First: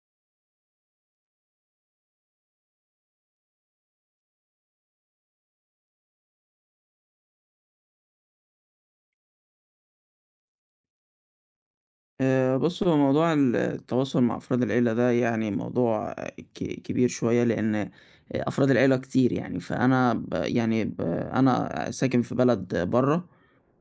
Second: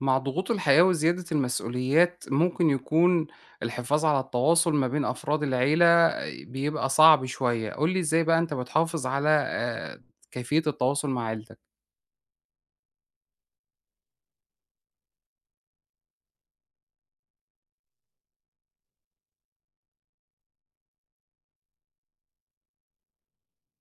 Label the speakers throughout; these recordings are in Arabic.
Speaker 1: مع ضغوط الحياة وزيادة المسؤوليات ممكن يكون الحفاظ على التواصل ما بين أفراد العيلة آه، بيبقى صعب شوية، قُل لي إزاي بقى أنت بتحافظ على كيفية التواصل مع عيلتك؟
Speaker 2: بُص، هو موضوع التواصل مع أفراد العيلة ده يعني موضوع كبير شوية، لإن أفراد العيلة كتير يعني، فأنا ب يعني ب أنا ساكن في بلد برّه،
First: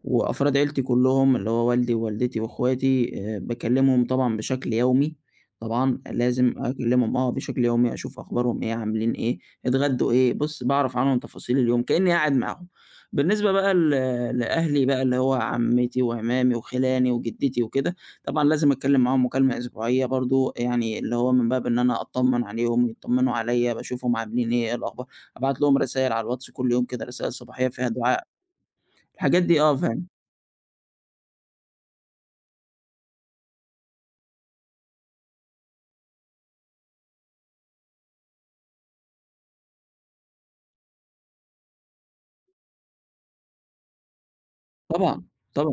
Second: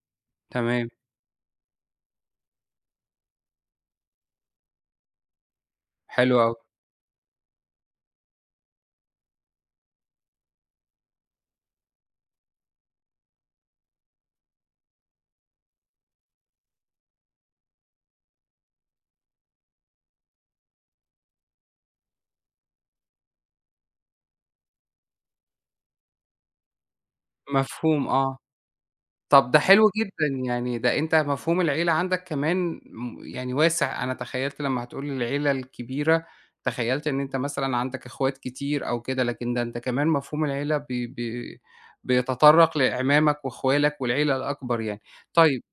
Speaker 2: وأفراد عيلتي
Speaker 1: تمام،
Speaker 2: كلّهم اللي هو والدي ووالدتي وأخواتي باكلّمهم طبعًا بشكل يومي، طبعًا
Speaker 1: حلو
Speaker 2: لازم
Speaker 1: أوي،
Speaker 2: أكلّمهم بشكل يومي أشوف أخبارهم إيه، عاملين إيه، اتغدّوا إيه، بُص باعرف عنهم تفاصيل اليوم كإنّي قاعد معاهم. بالنسبة بقى لأهلي بقى اللي هو عمّتي وعمامي وخِلاني وجدتي وكده، طبعًا لازم أتكلّم معاهم مكالمة أسبوعية برضه، يعني اللي هو من باب إن أنا أطمّن عليهم، يطمّنوا عليَّ، باشوفهم عاملين إيه، إيه الأخبار، أبعت لهم رسايل على الواتس كل يوم كده، رسائل صباحية فيها
Speaker 1: مفهوم
Speaker 2: دعاء،
Speaker 1: آه.
Speaker 2: الحاجات
Speaker 1: طب ده
Speaker 2: دي
Speaker 1: حلو
Speaker 2: فعلًا،
Speaker 1: جدًا، يعني ده أنت مفهوم العيلة عندك كمان يعني واسع، أنا تخيّلت لمّا هتقول لي العيلة الكبيرة، تخيّلت إن أنت مثلًا عندك إخوات كتير أو كده، لكن ده أنت كمان مفهوم العيلة بي بي بيتطرّق لأعمامك وأخوالك والعيلة الأكبر يعني.
Speaker 2: طبعًا،
Speaker 1: طيب
Speaker 2: طبعًا.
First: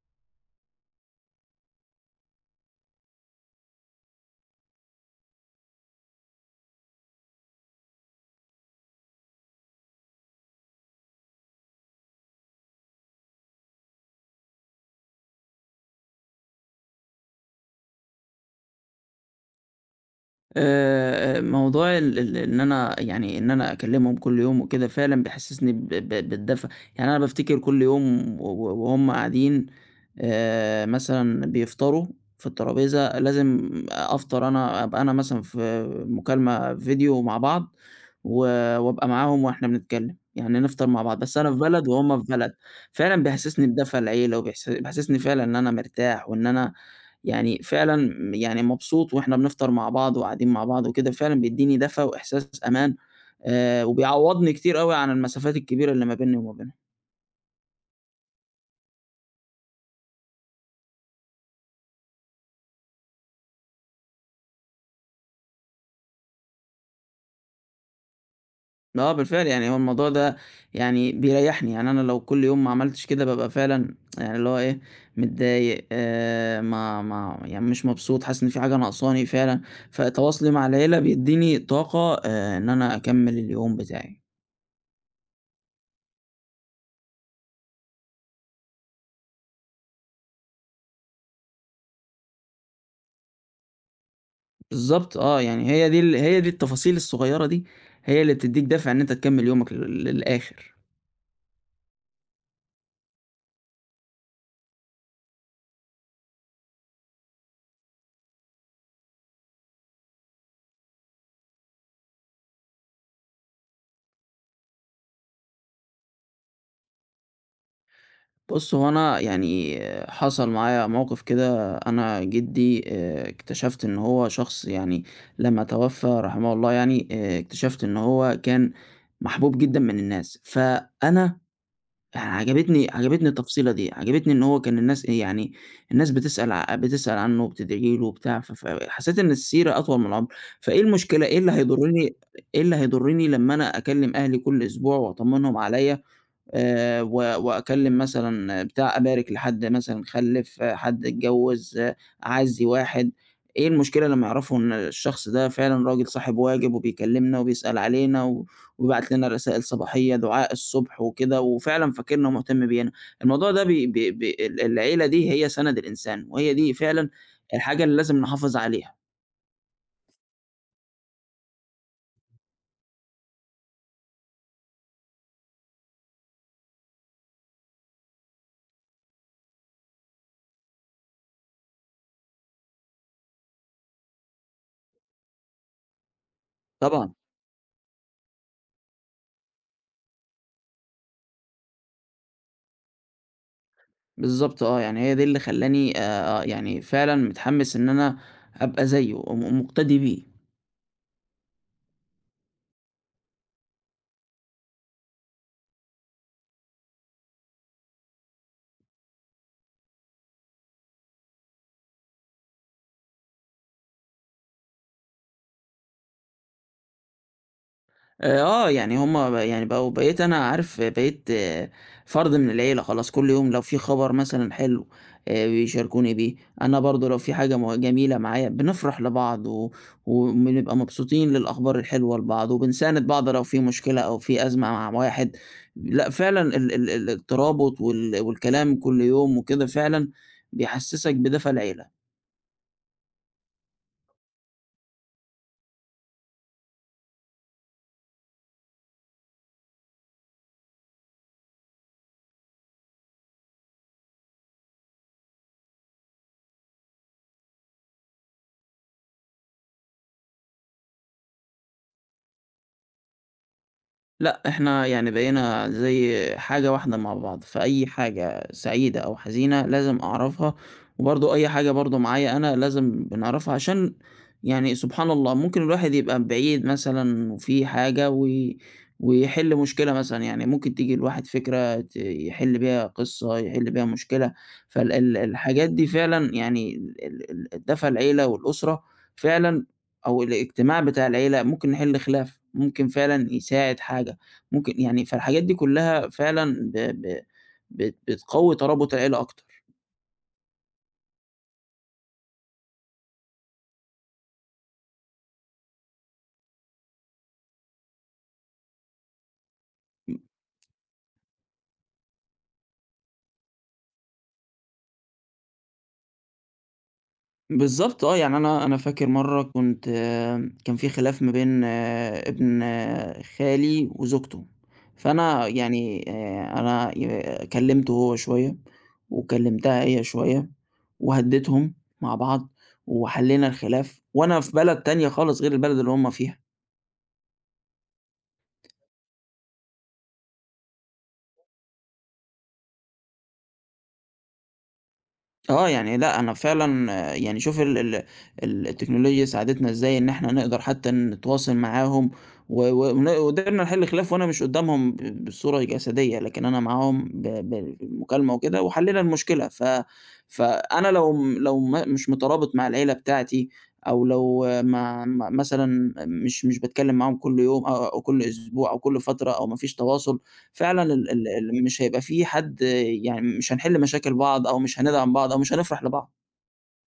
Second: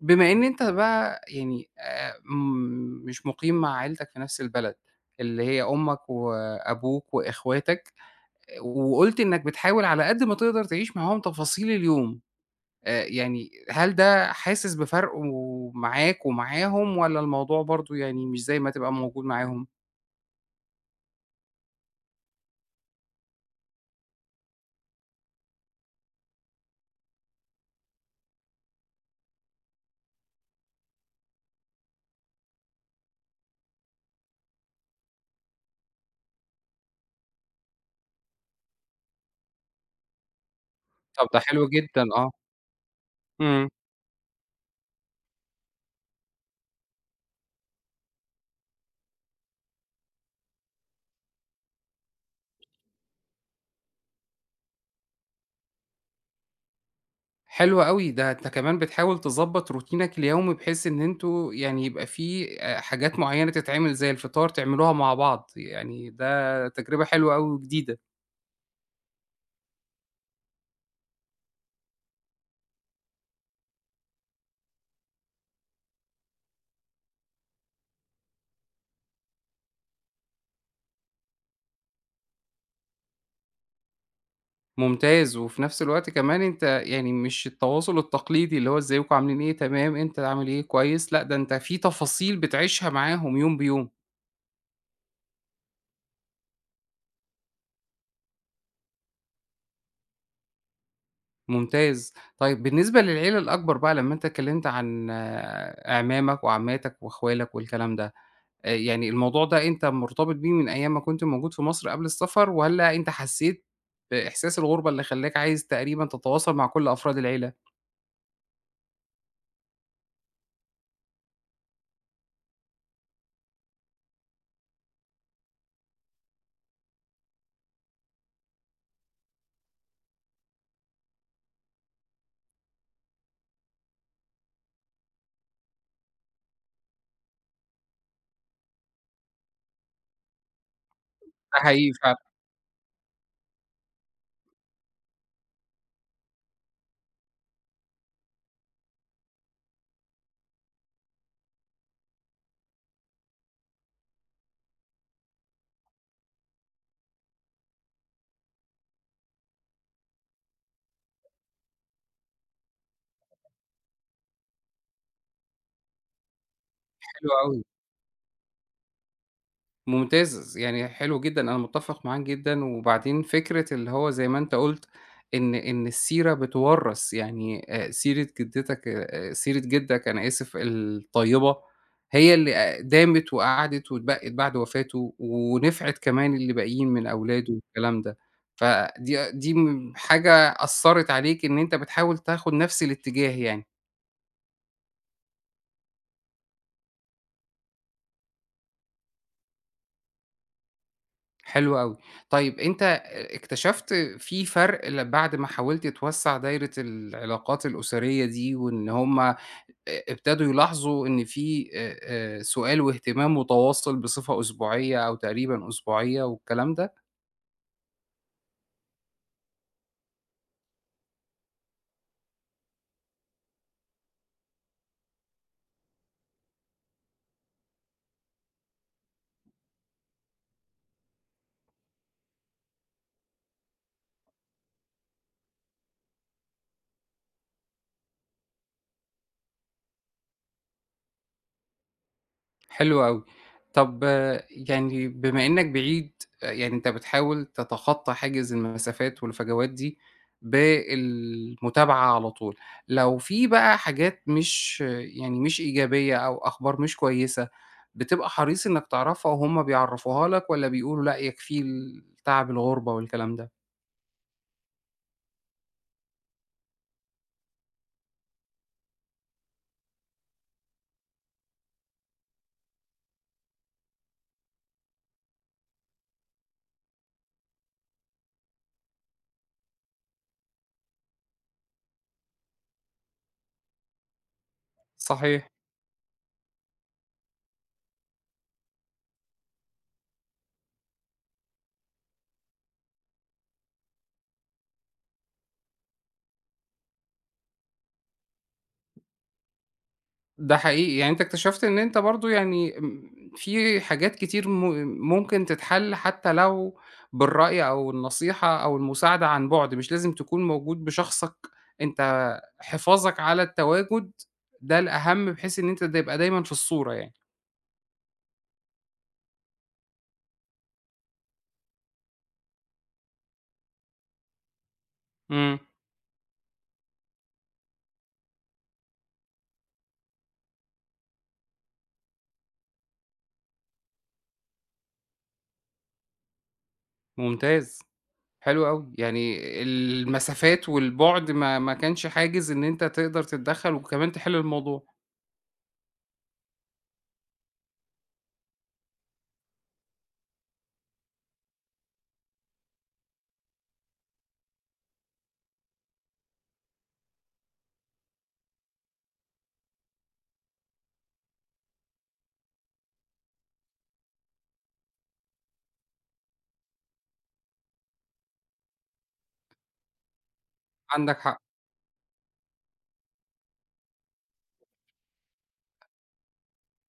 Speaker 1: بما إن أنت بقى يعني م مش مُقيم مع عيلتك في نفس البلد، اللي هي أمك وأبوك وإخواتك، وقُلت إنك بتحاول على قد ما تقدر تعيش معاهم تفاصيل اليوم. يعني هل ده حاسس بفرقه معاك ومعاهم والّا الموضوع برضه يعني مش زي ما تبقى موجود معاهم؟
Speaker 2: موضوع ال ال إن أنا أكلمهم كل يوم وكده فعلًا بيحسسني ب ب بالدفى، يعني أنا بافتكر كل يوم و و وهُم قاعدين مثلًا بيفطروا في الترابيزة لازم أفطر أنا أبقى أنا مثلًا في مكالمة فيديو مع بعض و وأبقى معاهم وإحنا بنتكلم، يعني نفطر مع بعض،
Speaker 1: طب
Speaker 2: بس
Speaker 1: ده
Speaker 2: أنا في
Speaker 1: حلو
Speaker 2: بلد
Speaker 1: جدًا
Speaker 2: وهُم
Speaker 1: آه.
Speaker 2: في بلد، فعلًا بيحسسني
Speaker 1: إمم.
Speaker 2: بدفى العيلة بيحسسني فعلًا إن أنا مرتاح وإن أنا يعني فعلًا يعني مبسوط وإحنا بنفطر مع بعض وقاعدين مع بعض وكده، فعلًا بيدّيني دفى وإحساس أمان، وبيعوّضني كتير أوي عن المسافات الكبيرة اللي ما بينّي وما بينها.
Speaker 1: حلو أوي، ده أنت كمان بتحاول تضبّط روتينك اليومي بحيث إن أنتم يعني يبقى في حاجات معيّنة تتعمل زي الفطار تعملوها مع بعض، يعني ده تجربة حلوة أوي وجديدة.
Speaker 2: آه بالفعل، يعني هو الموضوع ده يعني بيريّحني، يعني أنا لو كل يوم ما عملتش كده بابقى فعلًا يعني اللي هو إيه، متضايق ما يعني مش مبسوط، حاسس إن في حاجة ناقصاني فعلًا، فتواصلي مع العيلة بيدّيني طاقة إن أنا أكمّل اليوم بتاعي.
Speaker 1: ممتاز، وفي نفس الوقت كمان أنت يعني مش التواصل التقليدي اللي هو إزيكم عاملين إيه، تمام، أنت عامل إيه، كويس، لأ ده أنت في تفاصيل بتعيشها معاهم يوم بيوم.
Speaker 2: بالضبط آه، يعني هي دي التفاصيل الصغيّرة دي هي اللي بتدّيك دافع إن أنت تكمّل يومك للآخر.
Speaker 1: ممتاز. طيب بالنسبة للعيلة الأكبر بقى لمّا أنت اتكلّمت عن آه، أعمامك وعماتك وأخوالك والكلام ده، يعني الموضوع ده أنت مرتبط بيه من أيام ما كنت موجود في مصر قبل السفر والّا أنت حسّيت بإحساس الغُربة اللي خلّاك عايز تقريبًا تتواصل مع كل أفراد العيلة؟
Speaker 2: بُص، هو أنا يعني حصل معايا موقف كده، أنا جدي اكتشفت إن هو شخص يعني لمّا توفى رحمه الله يعني، اكتشفت إن هو كان محبوب جدًا من الناس، فأنا يعني عجبتني التفصيلة دي، عجبتني إن هو كان الناس إيه، يعني الناس بتسأل عنّه وبتدعي له وبتاع، فحسّيت إن السيرة أطول من العمر، فإيه المشكلة
Speaker 1: ده حقيقي فعلًا،
Speaker 2: إيه اللي هيضرّني لمّا أنا أكلّم أهلي كل أسبوع وأطمّنهم عليّا و وأكلّم مثلًا بتاع أبارك لحد مثلًا خلِّف، حد اتجوّز، أعزّي واحد، إيه المشكلة لمّا يعرفوا إن الشخص ده فعلًا راجل صاحب واجب وبيكلّمنا وبيسأل علينا وبيبعت لنا رسائل صباحية، دعاء الصبح وكده، وفعلًا فاكرنا ومهتم بينا. الموضوع ده بي بي بي ال العيلة دي هي سَنَد الإنسان، وهي دي فعلًا
Speaker 1: حلو أوي.
Speaker 2: الحاجة اللي لازم نحافظ عليها.
Speaker 1: ممتاز، يعني حلو جدًا، أنا متّفق معاك جدًا، وبعدين فكرة اللي هو زي ما أنت قُلت إن السيرة بتورّث، يعني سيرة جدتك سيرة جدك أنا آسف الطيبة، هي اللي دامت وقعدت واتبقِّت بعد وفاته، ونفعِت كمان اللي باقيين من
Speaker 2: طبعًا،
Speaker 1: أولاده والكلام ده، فدي دي م حاجة أثّرت عليك إن أنت بتحاول تاخد نفس الاتجاه يعني.
Speaker 2: بالضبط آه، يعني هي دي اللي خلّاني يعني فعلًا متحمّس إن أنا أبقى زيّه ومقتدي بيه.
Speaker 1: حلو أوي. طيب أنت اكتشفت في فرق ل بعد ما حاولت توسّع دايرة العلاقات الأسرية دي وإن هم أ ابتدوا يلاحظوا إن في سؤال واهتمام متواصل بصفة أسبوعية أو تقريبًا أسبوعية والكلام ده؟
Speaker 2: آه، يعني هم يعني بقيت أنا عارف بقيت فرد من العيلة خلاص، كل يوم لو في خبر مثلًا حلو بيشاركوني بيه، أنا برضه لو في حاجة جميلة معايا بنفرح لبعض وبنبقى مبسوطين للأخبار الحلوة لبعض، وبنساند بعض لو في مشكلة أو في أزمة مع واحد، لأ فعلًا ال ال ال الترابط والكلام كل يوم وكده فعلًا بيحسسك بدفى العيلة.
Speaker 1: حلو أوي. طب آه، يعني بما إنّك بعيد، آه، يعني أنت بتحاول تتخطّى حاجز المسافات والفجوات دي بالمتابعة على طول. لو في بقى حاجات مش آه، يعني مش إيجابية أو أخبار مش كويسة، بتبقى حريص إنّك تعرفها وهُم بيعرّفوها لك والّا بيقولوا لأ يكفيه ال تعب الغُربة والكلام ده؟
Speaker 2: لأ، إحنا يعني بقينا زي حاجة واحدة مع بعض، فأي حاجة سعيدة أو حزينة لازم أعرفها، وبرضه أي حاجة برضه معايا أنا لازم بنعرفها عشان يعني سبحان الله ممكن الواحد يبقى بعيد مثلًا وفي حاجة ويحل مشكلة مثلًا، يعني ممكن تيجي لواحد فكرة يحل بيها قصة، يحل بيها مشكلة، فال ال
Speaker 1: صحيح.
Speaker 2: الحاجات دي فعلًا يعني ال ال دفا العيلة والأسرة فعلًا أو الاجتماع بتاع العيلة ممكن نحل خلاف، ممكن فعلًا يساعد حاجة. ممكن يعني فالحاجات دي كلّها فعلًا ب ب بت بتقوّي ترابط العيلة أكتر.
Speaker 1: ده حقيقي، يعني أنت اكتشفت إن أنت برضه يعني في حاجات كتير ممكن تتحل حتى لو بالرأي أو النصيحة أو المساعدة عن بُعد، مش لازم تكون موجود بشخصك، أنت حفاظك على التواجد ده الأهم بحيث إن أنت تبقى دايمًا في الصورة يعني.
Speaker 2: بالضبط آه، يعني أنا فاكر مرّة كنت آه، كان في خلاف ما بين ابن خالي وزوجته، فأنا
Speaker 1: إمم،
Speaker 2: يعني أنا كلّمته هو شوية، وكلّمتها هي شوية، وهدّيتهم مع بعض، وحلّينا الخلاف، وأنا في بلد تانية خالص غير البلد اللي هُم فيها.
Speaker 1: ممتاز، حلو أوي، يعني المسافات والبُعد ما كانش حاجز إن أنت تقدر تتدخّل وكمان تحل الموضوع،
Speaker 2: آه، يعني لأ، أنا فعلًا يعني شوف ال ال ال التكنولوجيا ساعدتنا إزاي إن إحنا نقدر حتى نتواصل معاهم و و ون وقدرنا نحل خلاف وأنا مش قدّامهم بالصورة الجسدية، لكن أنا معاهم ب ب بالمكالمة وكده وحلّينا المشكلة، فأنا لو م لو ما مش مترابط مع العيلة بتاعتي أو لو ما مثلًا مش باتكلّم معاهم كل يوم أو كل أسبوع أو كل فترة أو ما فيش تواصل، فعلًا ال
Speaker 1: عندك
Speaker 2: ال
Speaker 1: حق.
Speaker 2: ال مش هيبقى في حد يعني مش هنحل مشاكل بعض أو مش هندعم بعض أو مش هنفرح لبعض.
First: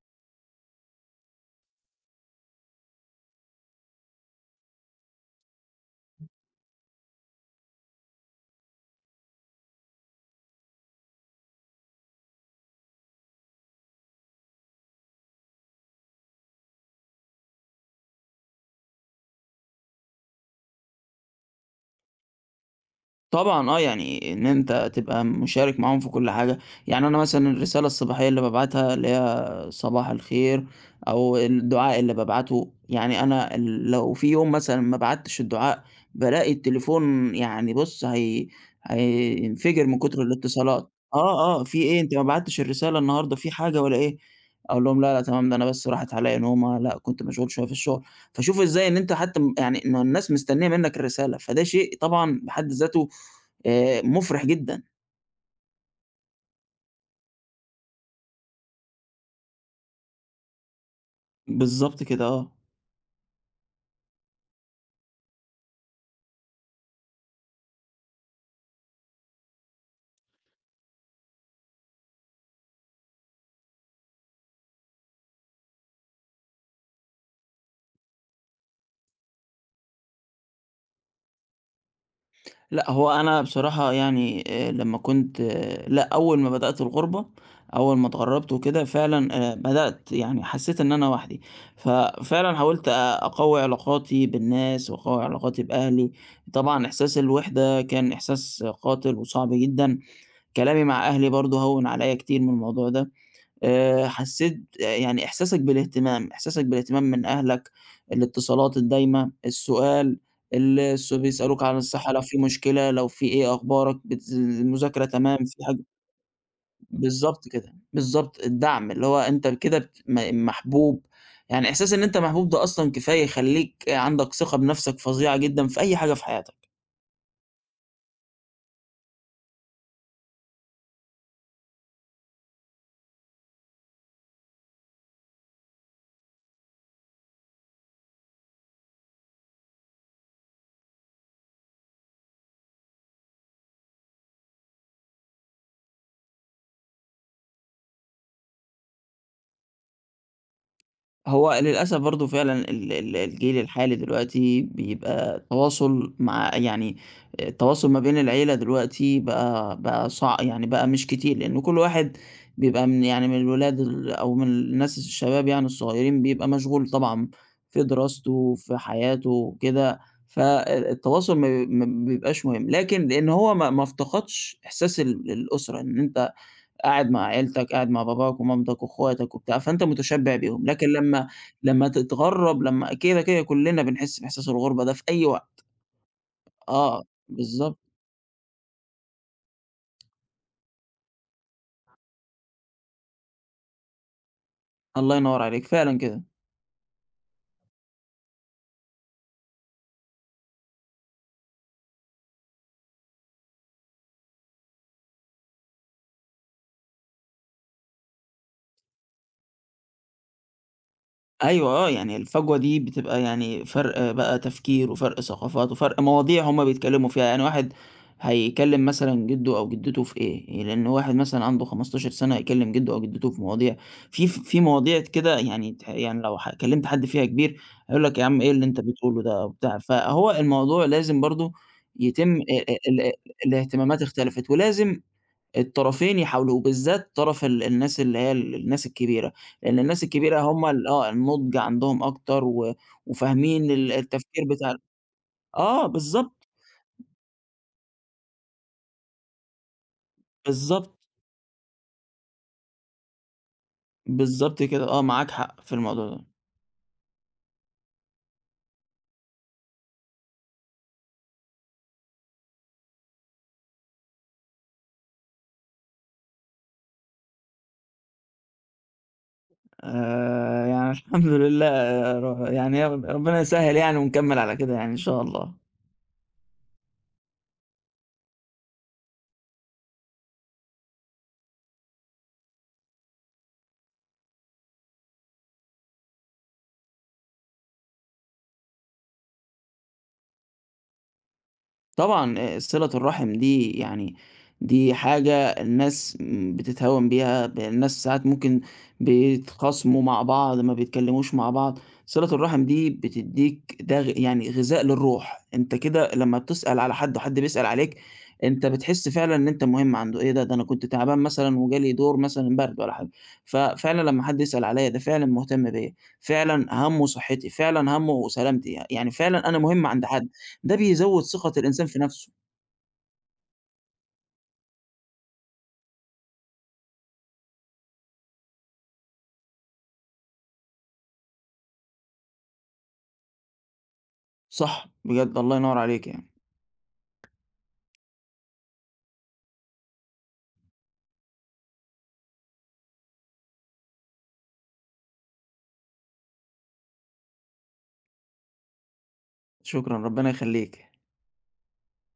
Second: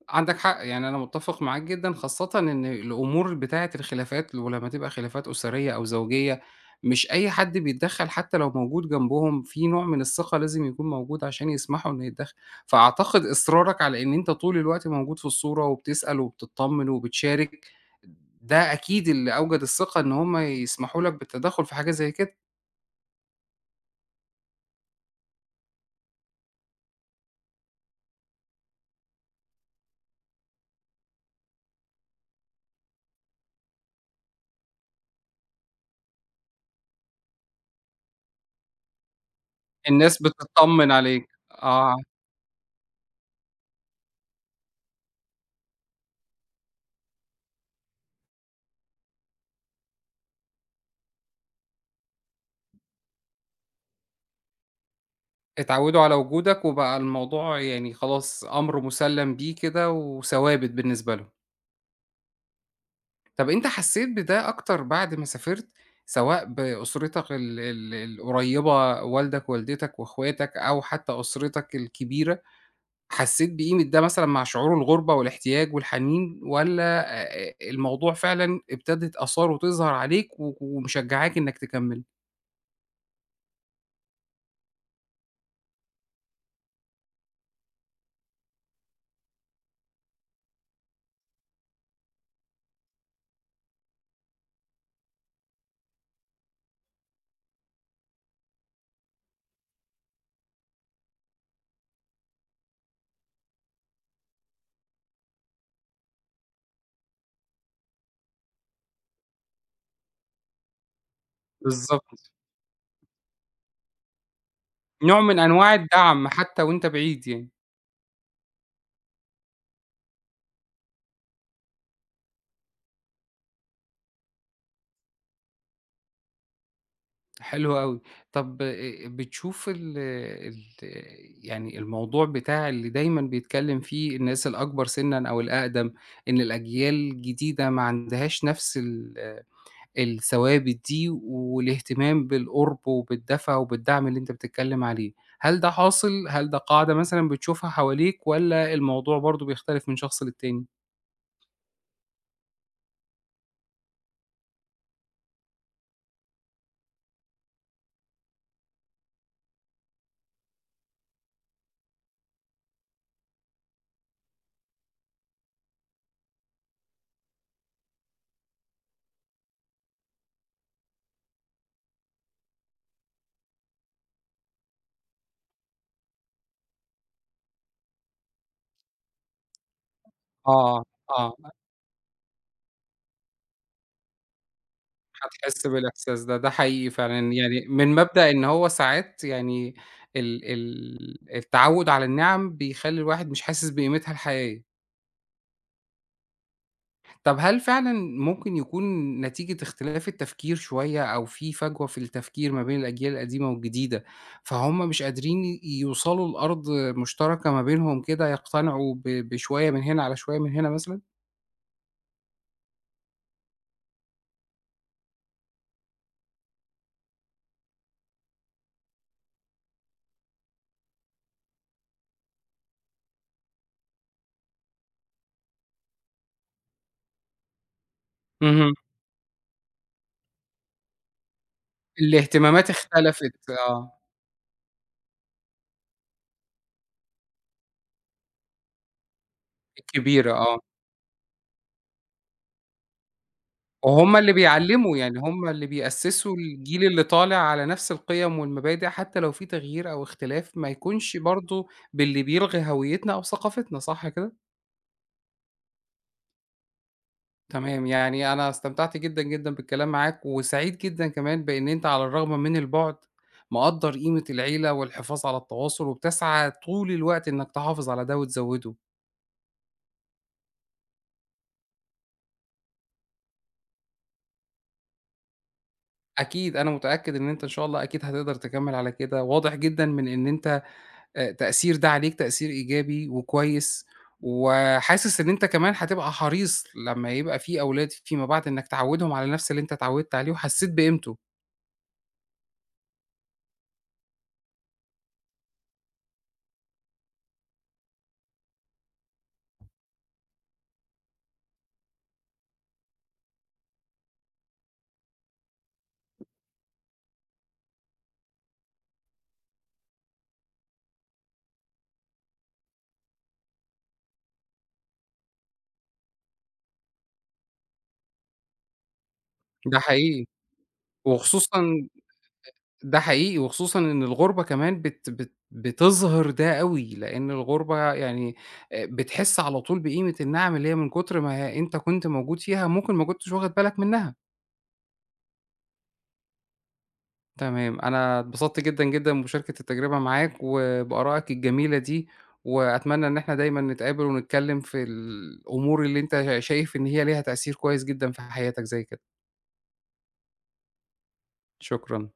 Speaker 1: عندك حق، يعني أنا متّفق معاك جدًا، خاصةً إن الأمور بتاعة الخلافات ولمّا تبقى خلافات أسرية أو زوجية، مش أي حد بيتدخّل حتى لو موجود جنبهم، في نوع من الثقة لازم يكون موجود عشان يسمحوا إنه يتدخّل، فأعتقد إصرارك على إن أنت طول الوقت موجود في الصورة وبتسأل وبتطّمن وبتشارك، ده أكيد اللي أوجد الثقة إن هُم يسمحوا لك بالتدخّل في حاجة زي كده،
Speaker 2: طبعًا آه، يعني إن أنت تبقى مشارك معاهم في كل حاجة، يعني أنا مثلًا الرسالة الصباحية اللي بابعتها اللي هي صباح الخير أو الدعاء اللي بابعته، يعني أنا لو في يوم مثلًا ما بعتّش الدعاء بالاقي التليفون يعني بُص هينفجر من كتر
Speaker 1: الناس
Speaker 2: الاتصالات،
Speaker 1: بتطّمن عليك،
Speaker 2: آه، آه، في
Speaker 1: آه.
Speaker 2: إيه أنت ما بعتّش الرسالة النهارده في حاجة والّا إيه؟ أقول لهم لا، لا تمام ده أنا بس راحت عليَّ نومة، لأ كنت مشغول شوية في الشغل، فشوف إزاي إن أنت حتى يعني إنه الناس مستنية منك الرسالة، فده شيء طبعًا بحد ذاته مُفرِح جدًا.
Speaker 1: اتعوّدوا على وجودك وبقى الموضوع يعني خلاص أمر مُسلّم بيه كده وثوابت بالنسبة لهم.
Speaker 2: بالضبط كده آه.
Speaker 1: طَب أنت حسّيت بده أكتر بعد ما سافرت، سواء بأسرتك ال ال القريّبة والدك، والدتك وأخواتك أو حتى أسرتك الكبيرة، حسّيت بقيمة ده مثلًا مع شعور الغُربة والاحتياج والحنين والّا الموضوع فعلًا ابتدت آثاره تظهر عليك و ومشجّعاك إنّك تكمّل؟
Speaker 2: لأ، هو أنا بصراحة يعني لمّا كنت آه، لأ، أول ما بدأت الغُربة، أول ما اتغرّبت وكده فعلًا بدأت يعني حسّيت إن أنا وحدي، ففعلًا حاولت أقوّي علاقاتي بالناس وأقوّي علاقاتي بأهلي، طبعًا إحساس الوِحدة كان إحساس قاتل وصعب جدًا، كلامي مع أهلي برضه هوّن عليّا كتير من الموضوع ده. حسّيت يعني إحساسك بالاهتمام، إحساسك بالاهتمام من أهلك، الاتصالات الدايمة، السؤال، ال الس بيسألوك عن الصحة لو
Speaker 1: بالضبط.
Speaker 2: في مشكلة، لو في إيه أخبارك، المذاكرة
Speaker 1: نوع
Speaker 2: تمام،
Speaker 1: من
Speaker 2: في
Speaker 1: أنواع
Speaker 2: حاجة
Speaker 1: الدعم حتى وأنت بعيد
Speaker 2: بالضبط
Speaker 1: يعني.
Speaker 2: كده، بالضبط، الدعم اللي هو أنت كده بت م محبوب، يعني إحساس إن أنت محبوب ده أصلًا كفاية يخلّيك عندك ثقة بنَفْسك فظيعة جدًا في أي حاجة في حياتك.
Speaker 1: حلو أوي. طب بتشوف ال ال يعني الموضوع بتاع اللي دايمًا بيتكلّم فيه الناس الأكبر سِنًا أو الأقدم، إن الأجيال الجديدة ما عندهاش نفس ال آه، الثوابت دي والاهتمام بالقُرب وبالدفى وبالدعم اللي أنت بتتكلّم عليه. هل ده حاصل؟ هل ده قاعدة مثلًا بتشوفها حواليك والّا الموضوع برضه بيختلف من شخص للتاني؟
Speaker 2: هو للأسف برضه فعلًا ال ال الجيل الحالي دلوقتي بيبقى التواصل مع يعني التواصل ما بين العيلة دلوقتي بقى بقى صع يعني بقى مش كتير، لإن كل واحد بيبقى من الولاد أو من الناس الشباب يعني الصغيّرين بيبقى مشغول طبعًا في دراسته، في حياته وكده، فالتواصل ما بيبقاش مهم، لكن لإن هو ما افتقدش إحساس الأسرة، إن أنت قاعد مع عيلتك، قاعد مع باباك ومامتك واخواتك وبتاع، فأنت متشبع بيهم،
Speaker 1: آه،
Speaker 2: لكن لمّا
Speaker 1: آه.
Speaker 2: لمّا تتغرّب لمّا كده، كده كُلّنا بنحس بإحساس الغُربة ده في أي وقت.
Speaker 1: هتحس بالإحساس ده، ده حقيقي
Speaker 2: آه،
Speaker 1: فعلًا، يعني
Speaker 2: بالضبط،
Speaker 1: من مبدأ إن هو ساعات يعني ال ال التعوّد على النِّعَم بيخلّي الواحد مش حاسس بقيمتها الحقيقية.
Speaker 2: الله ينوّر عليك، فعلًا كده.
Speaker 1: طب هل فعلًا ممكن يكون نتيجة اختلاف التفكير شوية أو في فجوة في التفكير ما بين الأجيال القديمة والجديدة، فهُم مش قادرين يوصلوا لأرض مشتركة ما بينهم كده يقتنعوا بشوية من هنا على شوية من هنا مثلًا؟
Speaker 2: أيوه آه، يعني الفجوة دي بتبقى يعني فرق بقى تفكير وفرق ثقافات وفرق مواضيع هُم بيتكلموا فيها، يعني واحد هيكلم مثلًا جده أو جدته في إيه، لإن واحد مثلًا عنده 15 سنة هيكلم جده أو جدته في مواضيع في ف في مواضيع كده يعني يعني لو كلمت حد فيها كبير هيقول لك: "يا عم إيه اللي
Speaker 1: اهم.
Speaker 2: أنت بتقوله ده؟" أو بتاع، فهو الموضوع لازم برضه يتم
Speaker 1: الاهتمامات
Speaker 2: ال
Speaker 1: اختلفت، آه،
Speaker 2: الاهتمامات اختلفت، ولازم الطرفين يحاولوا، وبالذات طرف الناس اللي هي الناس الكبيرة، لإن الناس
Speaker 1: الكبيرة،
Speaker 2: الكبيرة
Speaker 1: آه.
Speaker 2: هم ال آه، النُضج عندهم أكتر وفاهمين
Speaker 1: وهُم اللي
Speaker 2: التفكير بتاع ال
Speaker 1: بيعلّموا، يعني هُم اللي
Speaker 2: آه،
Speaker 1: بيأسّسوا
Speaker 2: بالضبط،
Speaker 1: الجيل اللي طالع على نفس القِيَم والمبادئ، حتى لو في تغيير أو اختلاف ما
Speaker 2: بالضبط،
Speaker 1: يكونش برضه باللي بيلغي هويتنا أو ثقافتنا، صح كده؟
Speaker 2: بالضبط كده، آه، معاك حق في الموضوع ده.
Speaker 1: تمام، يعني أنا استمتعت جدًا، جدًا بالكلام معاك، وسعيد جدًا كمان بإن أنت على الرغم من البُعد، مقدّر قيمة العيلة والحفاظ على التواصل، وبتسعى طول الوقت إنك تحافظ على ده وتزوّده.
Speaker 2: يعني الحمد لله ر يعني ر ربنا يسهّل يعني ونكمّل على كده يعني إن شاء الله.
Speaker 1: أكيد، أنا متأكد إن أنت إن شاء الله أكيد هتقدر تكمّل على كده، واضح جدًا من إن أنت تأثير ده عليك تأثير إيجابي وكويس، وحاسس إن أنت كمان هتبقى حريص لمّا يبقى في أولاد فيما بعد إنّك تعوّدهم على نَفْس اللي أنت اتعوّدت عليه وحسّيت بقيمته،
Speaker 2: طبعًا صِلة الرحم دي يعني دي حاجة الناس بتتهاون بيها، الناس ساعات ممكن بيتخاصموا مع بعض، ما بيتكلموش مع بعض، صِلة الرحم دي بتدّيك ده غ يعني غذاء للروح، أنت كده لمّا بتسأل على حد وحد بيسأل عليك، أنت بتحس فعلًا إن أنت مهم عنده، إيه ده، ده أنا كنت تعبان مثلًا وجالي دور مثلًا برد والّا حاجة، ففعلًا لمّا حد يسأل عليَّ ده فعلًا مهتم بيّا، فعلًا هَمُّه صحتي، فعلًا هَمُّه سلامتي، يعني فعلًا أنا
Speaker 1: ده
Speaker 2: مهم عند
Speaker 1: حقيقي،
Speaker 2: حد. ده بيزوّد ثقة
Speaker 1: وخصوصًا
Speaker 2: الإنسان في نَفْسه،
Speaker 1: ده حقيقي، وخصوصًا إن الغُربة كمان بت بت بتظهر ده أوي، لإن الغُربة يعني بتحس على طول بقيمة النَعَم اللي هي من كُتر ما أنت كنت موجود فيها ممكن ما كنتش واخد بالك منّها.
Speaker 2: صح، بجد الله ينوّر عليك يعني،
Speaker 1: تمام، أنا اتبسطت جدًا، جدًا بمشاركة التجربة معاك وبآرائك الجميلة دي، وأتمنى إن إحنا دايمًا نتقابل ونتكلم في الأمور اللي أنت شايف إن هي ليها تأثير كويس جدًا في حياتك زي كده،
Speaker 2: شكرًا، ربنا يخلّيك.
Speaker 1: شكرًا.